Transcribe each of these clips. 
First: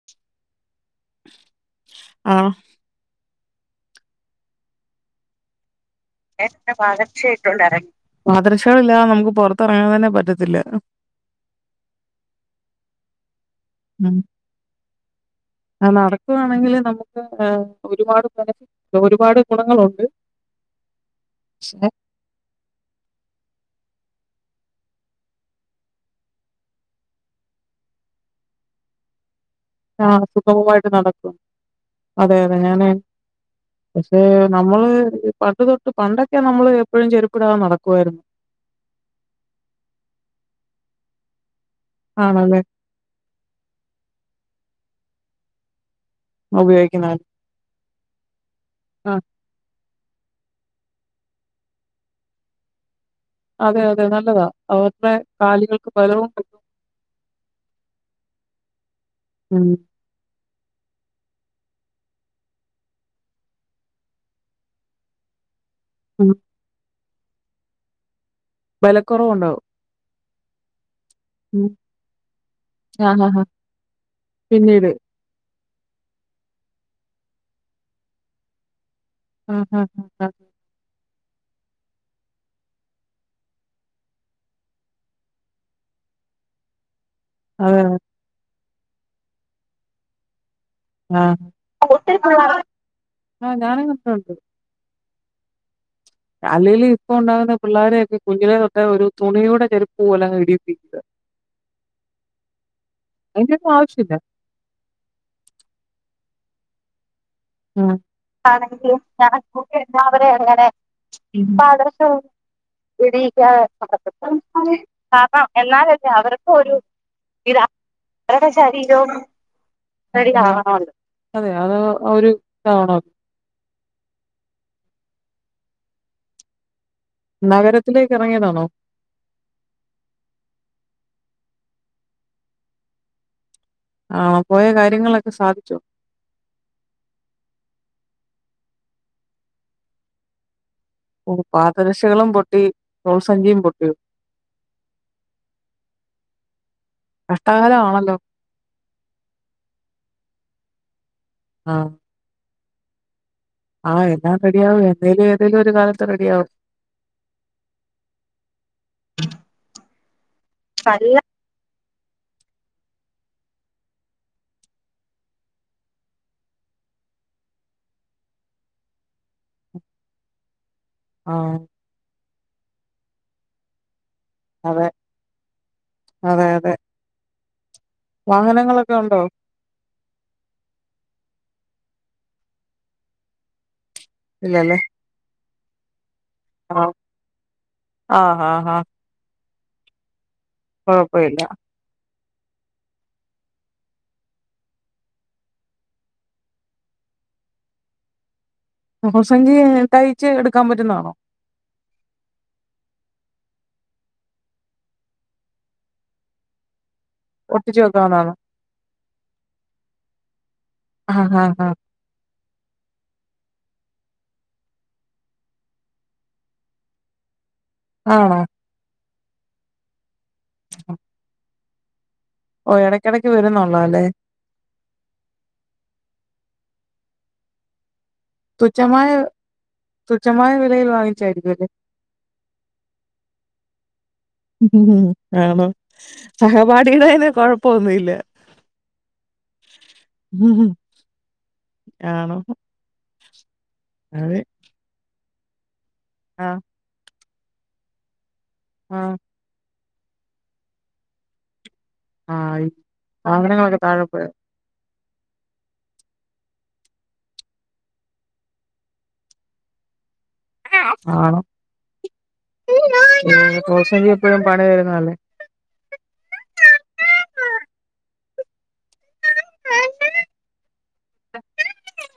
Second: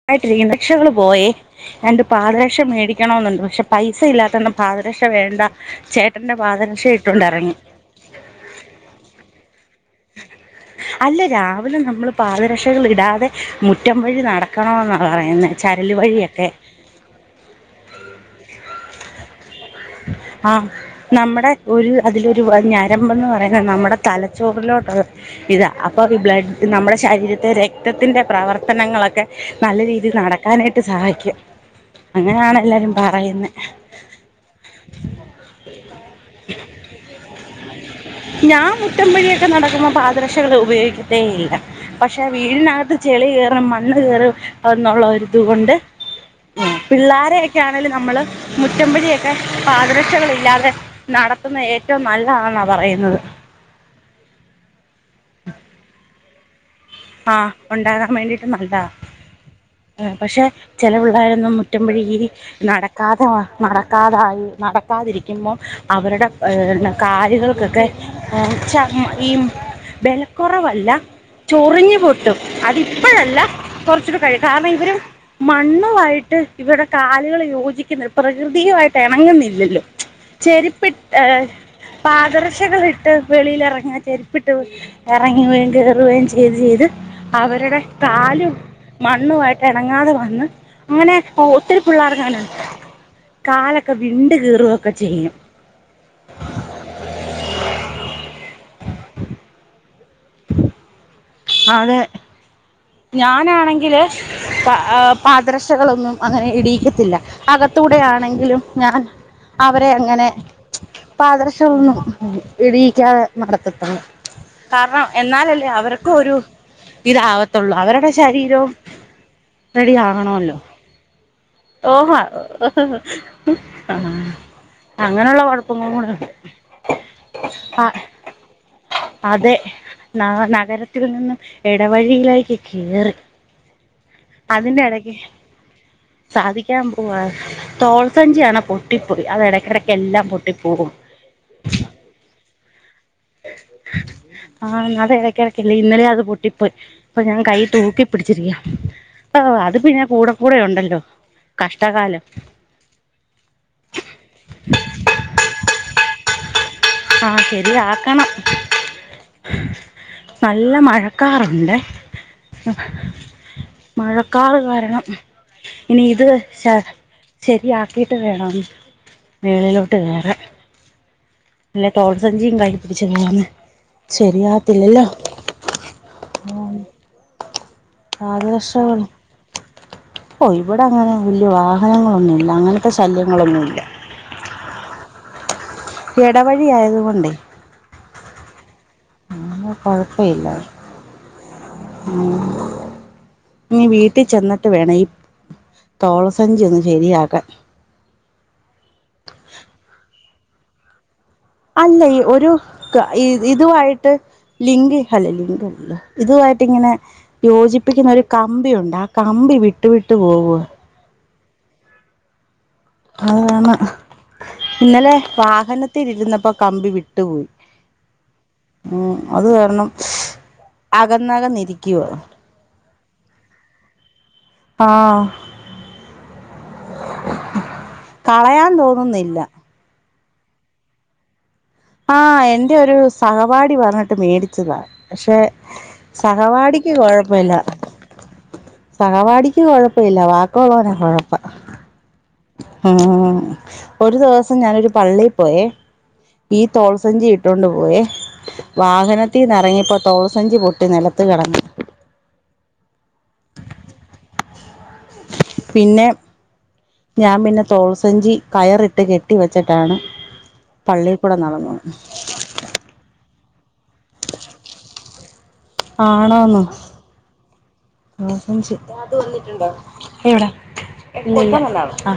ന്നായിട്ടിരിക്ക്ന്ന് [unintelligible] പോയേ ഞാൻ ൻ്റെ ആഹ് പാദരക്ഷ മേടി ആണോന്നുണ്ട് പക്ഷെ പൈസ ഇല്ലാത്തോണ്ട് പാതരക്ഷ വേണ്ട ചേട്ടന്റെ പാദരക്ഷ ഇട്ടോണ്ടറങ്ങി. പാദരക്ഷകളില്ലാതെ നമക്ക് പൊറത്തെറങ്ങാൻ തന്നെ പറ്റത്തില്ല. അല്ല രാവിലെ നമ്മൾ പാദരക്ഷകളിടാതെ മു റ്റം ഉം വഴി നടക്കണൊന്ന പറയുന്നെ അത് ചരല് വഴിയൊക്കെ നടക്കുവാണെങ്കില് [unintelligible] ഒരുപാട് [unintelligible] ഒരുപാട് ഗുണങ്ങളുണ്ട്. ആഹ് നമ്മടെ പക്ഷെ ഒരു അതിലൊരു ഞരമ്പെന്ന് പറയുന്നത് നമ്മുടെ തലച്ചോറിലോട്ടു ഇതാ അപ്പൊ ഈ ബ്ലഡ് നമ്മുടെ ശരീരത്തെ രക്തത്തിന്റെ പ്രവർത്തനങ്ങളൊക്കെ നല്ല രീതിൽ ആഹ് നടക്കാനായിട്ട് സുഗമമായിട്ട് നടക്കും സഹായിക്കും അങ്ങനെയാണ് എല്ലാരും പറയുന്നെ പക്ഷേ നമ്മള് ഈ പണ്ടു തൊട്ട് പണ്ടൊക്കെ നമ്മള് എപ്പഴും ചെരുപ്പിടാതെ നടക്കുവായിരുന്നു. ഞാൻ മുറ്റം വഴിയൊക്കെ നടക്കുമ്പോ പാദരക്ഷകൾ ഉപയോഗിക്കത്തേ ഇല്ല പക്ഷെ ആണല്ലേ വീടിനകത്ത് ചെളി കേറും മണ്ണ് കേറും എന്നുള്ള ഒരിതു കൊണ്ട് ഉപയോഗിക്കുന്ന പിള്ളോരെയൊ ക്കെ ആണേലും നമ്മള് മുറ്റം വഴിയൊ ആഹ് ക്കെ പാദരക്ഷകളില്ലാതെ നടത്തുന്നാ ഏറ്റവും നല്ലതാന്നാ പറയുന്നത്. അതെ അതെ നല്ലതാ അവരുടെ കാലുകൾക്ക് ബലവും കി ആഹ് ഉണ്ടാകാൻ വേണ്ടിട്ട് നല്ലാ ഉം പക്ഷെ ചെല പിള്ളേരൊന്നും മുറ്റം വഴി ഈ നടക്കാതെ നടക്കാതായി നട ക്കാതിരിക്കുമ്പോ അവരുടെ ഉം കാല്കൾക്കൊക്കെ ചം ഈ ബലക്കൊറവുണ്ടാവും ബലക്കൊറവല്ല ഉം മുറിഞ്ഞു പൊട്ടും ആഹ് ആഹ് അതിപ്പഴല്ല ആഹ് കൊറച്ചൂടി കഴിഞ് കാരണം പിന്നീട് ഇവര് മണ്ണുവായിട്ട് ഇവരുടെ കാലുകൾ യോജിക്കുന്നെ പ്രകൃതിയുവായി ആഹ് ട്ടെണങ്ങുന്നില്ലല്ലോ ആഹ് ആഹ് ചെരിപ്പി ഏഹ്‌ പാദരക്ഷകളിട്ട് വെളിയിൽ ഇറങ്ങ ചെരിപ്പിട്ട് ഇറങ്ങുകയും കേറുകയും ചെ ചെയ്ത് ചെയ്ത് അവരുടെ അതെ കാലും മണ്ണുവായിട്ട് എണങ്ങാതെ വന്ന് അങ്ങനെ ആഹ് ഒത്തിരി പിള്ളേർകങ്ങനുണ്ട് ആഹ് ഞാനും കാലൊക്കെ കണ്ടിട്ടുണ്ട്. വിണ്ട് കീറുകൊക്കെ ചെയ്യും. അല്ലേലെ ഇപ്പൊണ്ടാകുന്ന പിള്ളോരെയൊക്കെ കുഞ്ഞിലെ തൊട്ടെ ഒരു തുണിയുടെ ചെരുപ്പ് പോലെ അങ്ങ് ഇടീപ്പിക്ക. അതെ അതിന്റെയൊന്നും ഞാനാണെങ്കില് ആവശ്യമില്ല. പ ആഹ് പാദരക്ഷകളൊന്നും അങ്ങനെ ഇടീക്കത്തില്ല ഉം. അകത്തൂടെ ആണെങ്കിലും ആണെങ്കിൽ ഞാൻ ഞാനൊക്കെ അവരെ എല്ലാവരെ അങ്ങനെ പാദരക്ഷകളൊന്നും പാദരക്ഷ ഇടിയിക്കാതെ നടത്തത്തൊള്ളു കാരണം എന്നാലല്ലേ അവർ ക്കൊരു ഇത് ഇതാവത്തുള്ളൂ അവരുടെ ശരീരവും റെഡി ആകണോല്ലോ ആവണമല്ലോ. അതെ അത് തോഹാ ഒരു ഇതാവണോ ആഹ് അങ്ങനെയുള്ള കുഴപ്പങ്ങളും കൂടെ ഉണ്ട് ആ നഗരത്തിലേക്ക് ഇറങ്ങിയതാണോ? അതെ ന നഗര ത്തിൽനിന്നും എടവഴിയിലേക്ക് കേറി ആഹ് പോയ അതിന്റെടക്ക് കാര്യങ്ങളൊക്കെ സാധിച്ചോ? സാധിക്കാൻ പോവാ തോൾസഞ്ചിയാണെ പൊട്ടിപ്പോയി അത് എടക്കിടക്കെല്ലാം പൊട്ടിപ്പോകും ഓഹ് പാദരക്ഷകളും പൊട്ടി ഞ്ചിയും പൊട്ടിയോ ആഹ് അത് ഇടക്കിടയ്ക്കില്ലേ ഇന്നലെ അത് പൊട്ടിപ്പോയി ഇപ്പ ഞാൻ കയ്യി തൂക്കി കഷ്ടകാലമാണല്ലോ. പിടിച്ചിരിക്ക ഓഹ് അത് പിന്നെ കൂടെ കൂടെ ഉണ്ടല്ലോ ആഹ് കഷ്ടകാലം ആഹ് എല്ലാം റെഡിയാവും എന്തേലും ഏതേലും ഒരു കാലത്ത് റെഡി ആവും ആഹ് ശെരിയാക്കണം നല്ല മഴക്കാറുണ്ട് മഴക്കാറ് കാരണം ഇനി ഇത് ശ ശെരിയാക്കിയിട്ട് വേണം മേളിലോട്ട് കേറാൻ ആഹ് അല്ലെ തോൾസഞ്ചിയും കയ്യിൽ പിടിച്ച് പോന്ന് അതെ ശെരിയാവത്തില്ലല്ലോ അതെ അതെ വാഹനങ്ങളൊക്കെ ആറുവർഷാവ്ണു ഉണ്ടോ ഓഹ് ഇവടെങ്ങനെ വല്യ വാഹനങ്ങളൊന്നുംല്ല അങ്ങനത്തെ ശല്യങ്ങളൊന്നുല്ല ഇല്ല ലേ എടവഴിയായതുകൊണ്ടേ ആഹ് ഹാ ഹാ ഇന്ന് കൊഴപ്പയില്ലാ കൊഴപ്പയില്ല ആഹ് ഇനീ വീട്ടി ചെന്നിട്ട് വേണം ഈ തോള സഞ്ചി ഒന്ന് ശെരിയാക്കാൻ തോൾ സഞ്ചി തയ്ച്ച് എടുക്കാം പറ്റുന്നാണോ? അല്ല ഒരു ഇതുവായ്ട്ട് ലിംഗി ഹല്ല ലിംഗല്ല ഇതുവായിട്ട്ങ്ങനെ ഒട്ടിച്ചു യോജിപ്പിക്കുന്ന ഒരു വെക്കാവുന്നതാണോ കമ്പിയുണ്ട് ആ കമ്പി വിട്ടു വിട്ടു പോവ ആഹ് ഹഹ ഹ അതാണ് ഇന്നലെ വാഹനത്തിരുന്നപ്പോ കമ്പി വിട്ടുപോയി ആണോ? ഉം അത് കാരണം അകന്നകന്നിരിക്കുവാ ഓഹ് എടയ്ക്കടയ്ക്ക് വരുന്നുള്ളാല്ലേ ആഹ് കളയാൻ തുച്ഛമായ തോന്നുന്നില്ല തുച്ഛമായ വിലയിൽ വാങ്ങിച്ചായിരിക്കും അല്ലേ ആഹ് എന്റെ ഒരു സഹപാഠി പറഞ്ഞിട്ട് മേടി ച്ചതാ പക്ഷെ ആണോ സഹവാടിക്ക് സഹപാഠിയുടെന് കൊഴപ്പെല്ല കൊഴപ്പൊന്നുമില്ല സഹവാടിക്ക് കൊഴപ്പയില്ല വാക്കള്ളൊര കൊഴപ്പം ആണോ ഉം ഒരു അതെ ദൊവസം ഞാനൊരു പള്ളി പോയേ ആഹ് ഈഹ് തോൾസഞ്ചിഇട്ടോണ്ട് പോയേ ആഹ് വാഹനത്തീന്നെറങ്ങിയപ്പോ തോൾസഞ്ചി പൊട്ടി നെലത്ത് കെടന്ന് ആഹ് സാധനങ്ങളൊക്കെ താഴെപോയോ പിന്നെ ഞാൻ പിന്നെ തോൾസഞ്ചി കയറി ഇട്ട് കെട്ടി വെച്ചിട്ടാണ് പള്ളിൽക്കൂടെ നടന്നു തോൾസഞ്ചി എപ്പോഴും പണി തരുന്നല്ലേ ആണോന്നോ ആ അത് വന്നിട്ടുണ്ടോ എവിടെ ആ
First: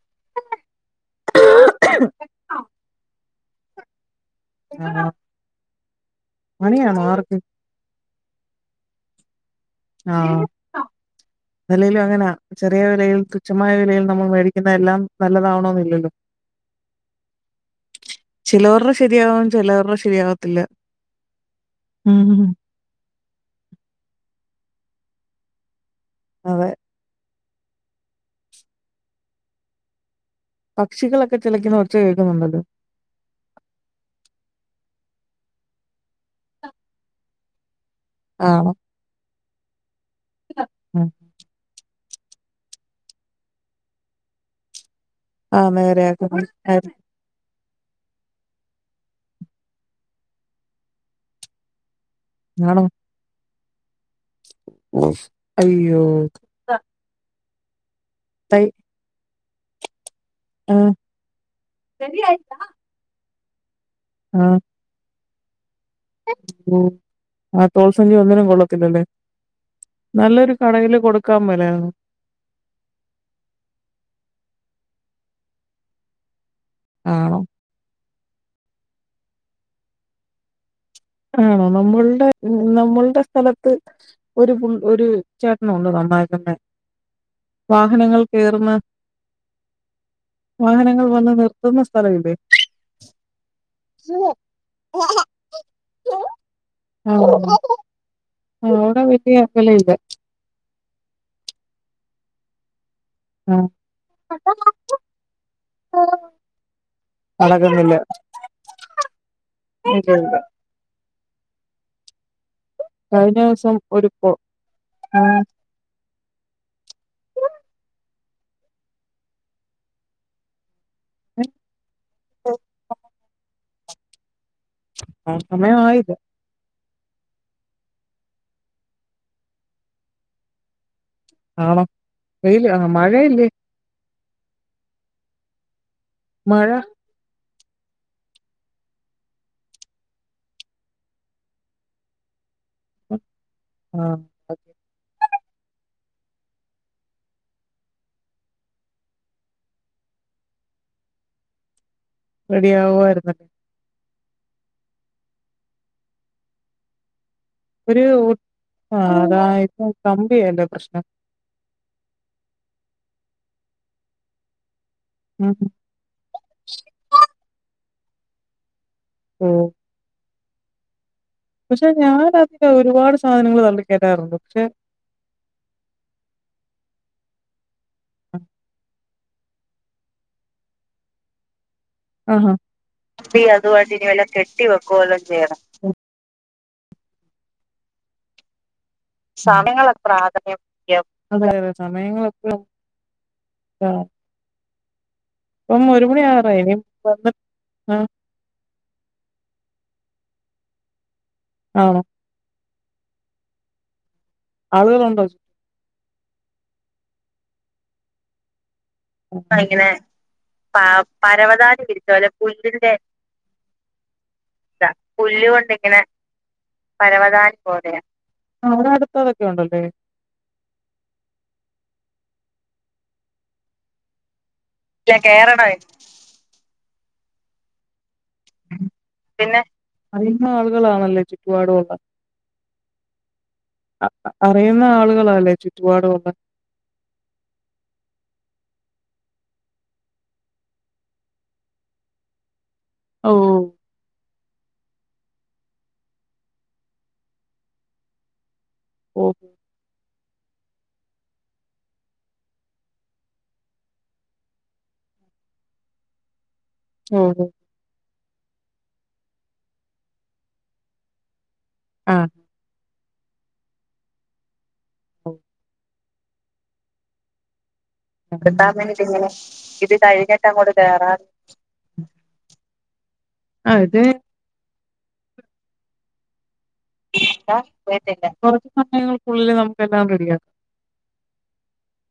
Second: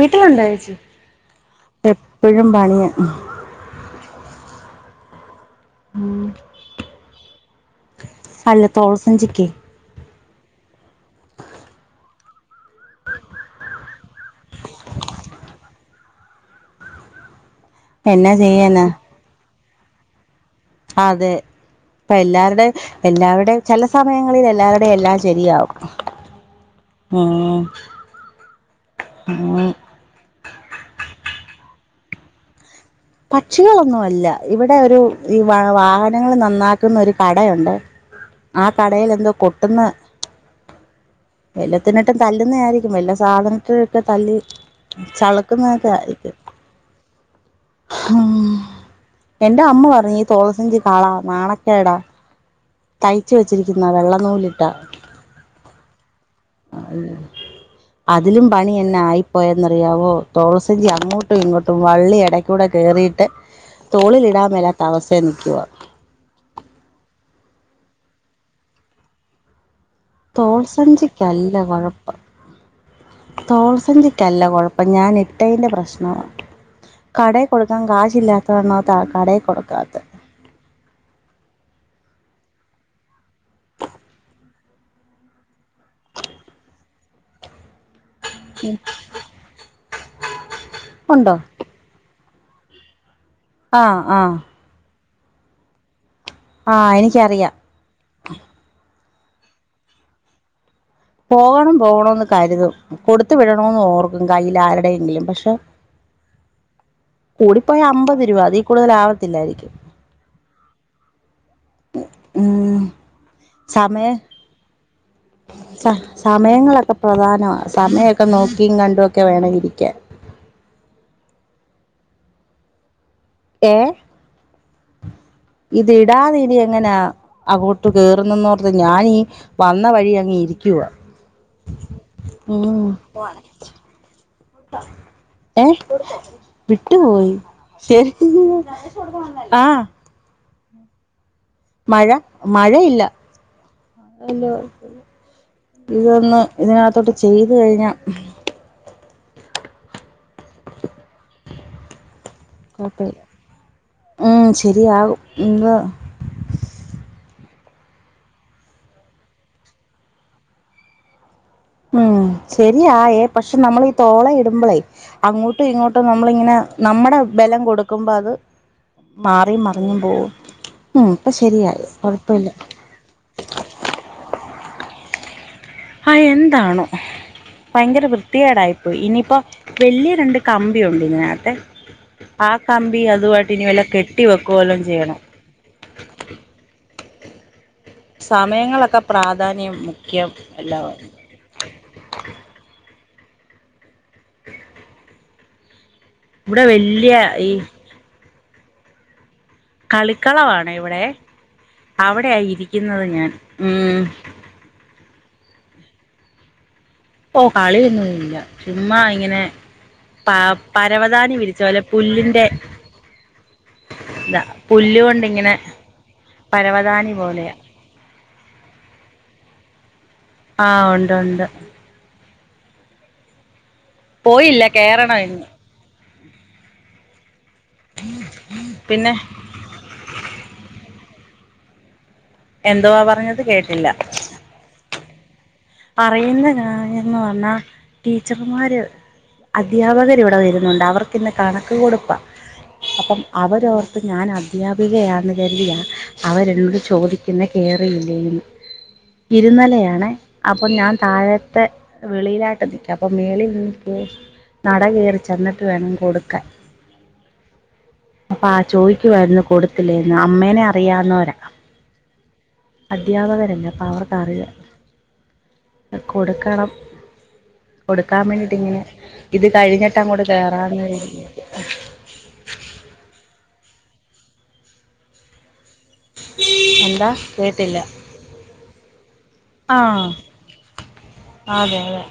വീട്ടിലുണ്ടോ ചേച്ചി എപ്പഴും പണിയ ആണോ പണിയണോ ആർക്ക് അല്ല തോൾസഞ്ചിക്ക് ആഹ അല്ലേലും അങ്ങനയാ ചെറിയ വിലയിൽ ച്ഛമായ വിലയിൽ നമ്മൾ മേടിക്കുന്ന എല്ലാം നല്ലതാവണം എന്നില്ലല്ലോ എന്നാ ചെയ്യാനാ ചിലവരുടെ ശരിയാകും ചിലവരുടെ ശരിയാവത്തില്ല അതെ ഇപ്പ ഉം എല്ലാവരുടെ എല്ലാവരുടെയും ചില സമയങ്ങളിൽ എല്ലാവരുടെയും എല്ലാം ശരിയാവും അതെ ആഹ് ആഹ് പക്ഷികളൊക്കെ ചിലക്കുന്ന ഒച്ച കേൾക്കുന്നുണ്ടല്ലോ പക്ഷികളൊന്നും അല്ല ഇവിടെ ഒരു ഈ വാഹനങ്ങൾ നന്നാക്കുന്ന ഒരു കടയുണ്ട് ആ ആണോ കടയിൽ എന്തോ കൊട്ടുന്ന വല്ല ത്തിനിട്ടും തല്ലുന്നതായിരിക്കും വല്ല സാധനത്തിലിട്ട് തല്ലി ചളുക്കുന്നതൊക്കെ ആയിരിക്കും അതെ ഉം എന്റെ അമ്മ പറഞ്ഞു തോൾസഞ്ചി കളാ നാണക്കേടാ ആണോ തയ്ച്ച് വെച്ചിരിക്കുന്നത് വെള്ളനൂലിട്ടാ അയ്യോ അതിലും തൈ പണി എന്നാ ആയിപ്പോയെന്നറിയാവോ തോൾസഞ്ചി ആഹ് അങ്ങോട്ടും ഇങ്ങോട്ടും വള്ളി ഇടക്കകൂടെ കയറിയിട്ട് തോളിലിടാമേലാത്ത അവസ്ഥയി നിക്കുവ ഉം ആതോൾസഞ്ചി ഒന്നിനും കൊള്ളത്തില്ലല്ലേ നല്ലൊരു കടയില് കൊടുക്കാൻ തോൾസഞ്ചിക്കല്ല മേലായിരുന്നോ കുഴപ്പം തോൾസഞ്ചിക്കല്ല കൊഴപ്പം ഞാൻ ഇട്ടേന്റെ പ്രശ്നവ ആണോ? കടേ കൊടുക്കാൻ കാശില്ലാത്തകർണതാ കടേ കൊടുക്കാത്തെ ആണോ നമ്മൾടെ നമ്മൾ ടെ സ്ഥലത്ത് ഒരു പുൾ ഒരു ചേട്ടനുണ്ട് നന്നാകുന്നെ, വാഹനങ്ങൾ കേറുന്ന വാഹനങ്ങൾ വന്ന് ഉണ്ടോ നിർത്തുന്ന സ്ഥലവില്ലേ ആ ആ [unintelligible] ആ എനിക്കറിയാം ആഹ്‌ അവടെ റെഡി ആക്കല്ണ്ട് പോവണം പോവണന്ന് കരുതും കൊടുത്തു ആ. വിടണോന്നോർക്കും. കയ്യിൽ ആരുടെയെങ്കിലും പക്ഷെ കൂടിപ്പോയ അളകുന്നില്ല. അമ്പത് രൂപ, അതീ കൂടുതലാവത്തില്ലായിരിക്കും [unintelligible] ഉണ്ട് ഉം.... ഉം കഴിഞ്ഞ ദിവസം സമയ ഒരുപ്പോ ആഹ സ സമയങ്ങളൊക്കെ പ്രധാനവ. സമയൊക്കെ നോക്കിയും കണ്ടുംമൊക്കെ വേണമിരിക്കൻ [unintelligible] ഏഹ് ആ, ഇത് സമയമായില്ല. ഇടാതിനി എങ്ങനാ അങ്ങോട്ട് കേറുന്നെന്നോർത്ത് ഞാനീ വന്ന വഴി അങ്ങിരിക്കുവാ ആണോ? വെയില് ഉം ആ മഴയില്ലേ? ഏഹ്‌ മഴ വിട്ടുപോയി ശരി ആഹ് മഴ മഴയില്ല ആ വല്യ ഓക്കെ. കൊഴപ്പല്ല ഇതൊന്ന് ഇതിനകത്തോട്ട് ചെയ്തു കഴിഞ്ഞാ കുഴപ്പമില്ല റെഡിയാവുവായിര്ന്ന് ഉം ശരിയാവും ഇന്ന് ഒരു ആഹ് അതായപ്പോ കമ്പിയല്ലേ പ്രശ്നം ഉം ശരിയായേ പക്ഷെ നമ്മളി തോളെ ഇടുമ്പോളേ ഉം. അങ്ങോട്ടും ഇങ്ങോ ട്ടും നമ്മളിങ്ങനെ നമ്മടെ ബലം കൊടുക്കുമ്പത് ഓ. മാറിയും മറിഞ്ഞും പോകും ഉം പ്പ ശരിയായി. പക്ഷെ കൊഴപ്പമില്ല ഞാനതില് ഒരുപാട് സാധനങ്ങള് തള്ളി കേറ്റാറുണ്ട് പക്ഷെ ഹാ എന്താണോ ഭയങ്കര വൃത്തിയേടായിപ്പോയി ഇനിയിപ്പം വല്യ രണ്ട് കമ്പിയുണ്ട് ഇതിനകത്തെ ആഹാ. ആഹ് കമ്പി നീ അതുവായിട്ട് ഇനി വല്ല അതുമായിട്ട് കെട്ടി വെക്കുവല്ലോ വെക്കു ചെയ്യണം വല്ലോം ചെയ്യണം പക്ഷെ സമയങ്ങളൊക്കെ പ്രാധാന്യം മുഖ്യം എല്ലാവാണ് അതെയതെ സമയങ്ങളൊക്കെ ആഹ് ഇപ്പം ഒരു മണിയാവാറായി ഇവിടെ ഇനി വല്യ [unintelligible] ഈ ആഹ് കളിക്കളവാണെ ഇവിടെ ആണോ അവടെയ ഇരിക്കുന്നത് ഞാൻ ഉം ആളുകളുണ്ടോ ഓ കളി ഒന്നുയില്ല ചുമ്മാ ഇപ്പ ഇങ്ങനെ പ പരവതാനി വിരിച്ച പോലെ പുല്ലിന്റെ ഇതാ താ പുല്ല് കൊണ്ടിങ്ങനെ പുല്ലുകൊണ്ടിങ്ങനെ പരവതാനി പോലെയ ആഹ് അവിടെ അടുത്തതൊക്കെ ഉണ്ടല്ലേ ആഹ് ഉണ്ട് ഉണ്ട് പോയില്ല കേറണമിന്ന് [unintelligible] [inaudible] പിന്നെ അറിയുന്ന ആളുകളാണല്ലോ ചുറ്റുപാടുള്ളെ എന്തുവാ പറഞ്ഞത് കേട്ടില്ല അറിയുന്ന ആളുകളാല്ലേ ചു അറിയുന്ന കാര്യന്ന് പറഞ്ഞാൽ ടീച്ചർമാര് അദ്ധ്യാപകർ ഇവിടെ വരുന്നുണ്ട് അവർക്കിന്ന് കണക്ക് കൊടുപ്പാ അപ്പം ഓഹ് അവരോർത്ത് ഞാൻ അധ്യാപികയാന്ന് കരുതിയ അവരെന്നോട് ചോദിക്കുന്ന കേയറിയില്ലെയെന്ന് ഓഹ് ഇരുനിലയാണെ അപ്പൊ ഞാൻ താഴത്തെ വെളിയിലായിട്ട് നിക്യാ അപ്പൊ മേളിനിന്നിട്ട് നട കയറി ചെന്നിട്ട് വേണം കൊടുക്കാൻ ഓ ഓഹോ അപ്പ ആഹ് ചോദിക്കുവായിരുന്നു കൊടുത്തില്ലേന്ന് അമ്മേനെ അറിയാന്നോരാ ആഹ് അധ്യാപകരല്ലെ അപ്പോ അവർക്കറിയാം [inaudible] കൊടുക്കണം കൊടുക്കാൻ വേണ്ടിട്ട് ഇങ്ങനെ ഇത് കഴിഞ്ഞിട്ട് അങ്ങോട്ട് കേറാന്ന് വിചാരി ആഹ് ഇത് എ [inaudible] എന്താ കേട്ടില്ല കുറച്ചു സമയങ്ങൾക്കുള്ളില് നമുക്കെല്ലാം ആഹ് റെഡിയാക്കാം അതെ അതെ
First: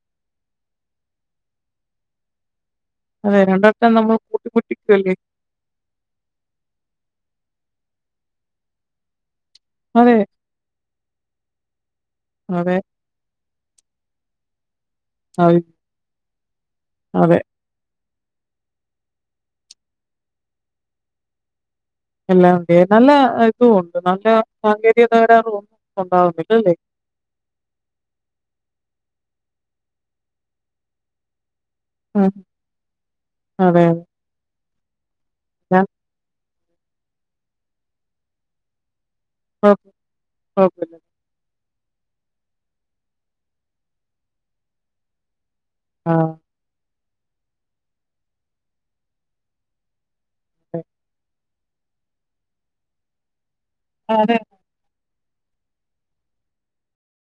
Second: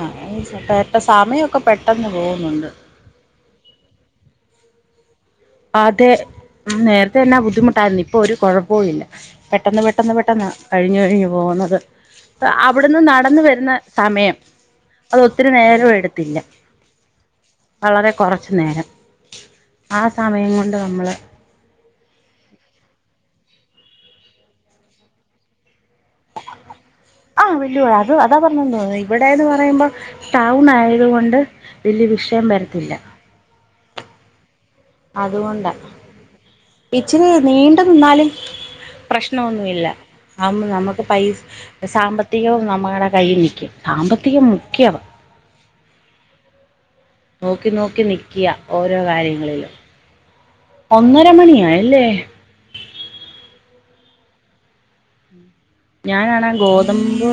ആഹ് കേട്ട സമയമൊക്കെ പെട്ടെന്ന് പോവുന്നുണ്ട് അതെ രണ്ടറ്റം നമ്മൾ കൂട്ടി മുട്ടിക്കല്ലേ അതെ നേരത്തെ തന്നെ ബുദ്ധിമുട്ടായിരുന്നു ഇപ്പൊ ഒരു കുഴപ്പോം ഇല്ല പെട്ടെന്ന് പെട്ടെന്ന് അതെ പെട്ടെന്ന കഴിഞ്ഞു കഴിഞ്ഞു പോകുന്നത് അതെ അവിടുന്ന് നടന്ന വരുന്ന സമയം അതൊത്തിരി അതെ നേരവും എടുത്തില്ല അതെ വളരെ കൊറച്ച് നേരം ആ സമയം കൊണ്ട് നമ്മള് എല്ലാംണ്ട് നല്ല ഇതും ഉണ്ട് നല്ല സാങ്കേതിക തകരാറ് ഒന്നും ഉണ്ടാവുന്നില്ലല്ലേ ആഹ് വിട്ടു പോയ്‌ അത് അതാ പറഞ്ഞു തോന്നുന്നു ഇവിടെന്ന് പറയുമ്പോ ടൗൺ ആയത് കൊണ്ട് വല്ല്യ അതെ വിഷയം വരത്തില്ല അതെ അതുകൊണ്ടാ ഞാൻ ഇച്ചിരി നീണ്ടു നിന്നാല് പ്രശ്ണൊന്നു കുഴപ്പ ഇല്ല ആഉമ്പ കുഴപ്പമില്ല നമക്ക് പൈസ സാമ്പത്തികവും നമ്മളുടെ കയ്യിൽ നിൽക്കും സാമ്പത്തികം മുഖ്യവ ആഹ് നോക്കി നോക്കി നിക്കിയ ഓരോ കാര്യങ്ങളിലും ഒന്നര മണിയായല്ലേ അതെ ഞാനാണ ഗോതമ്പു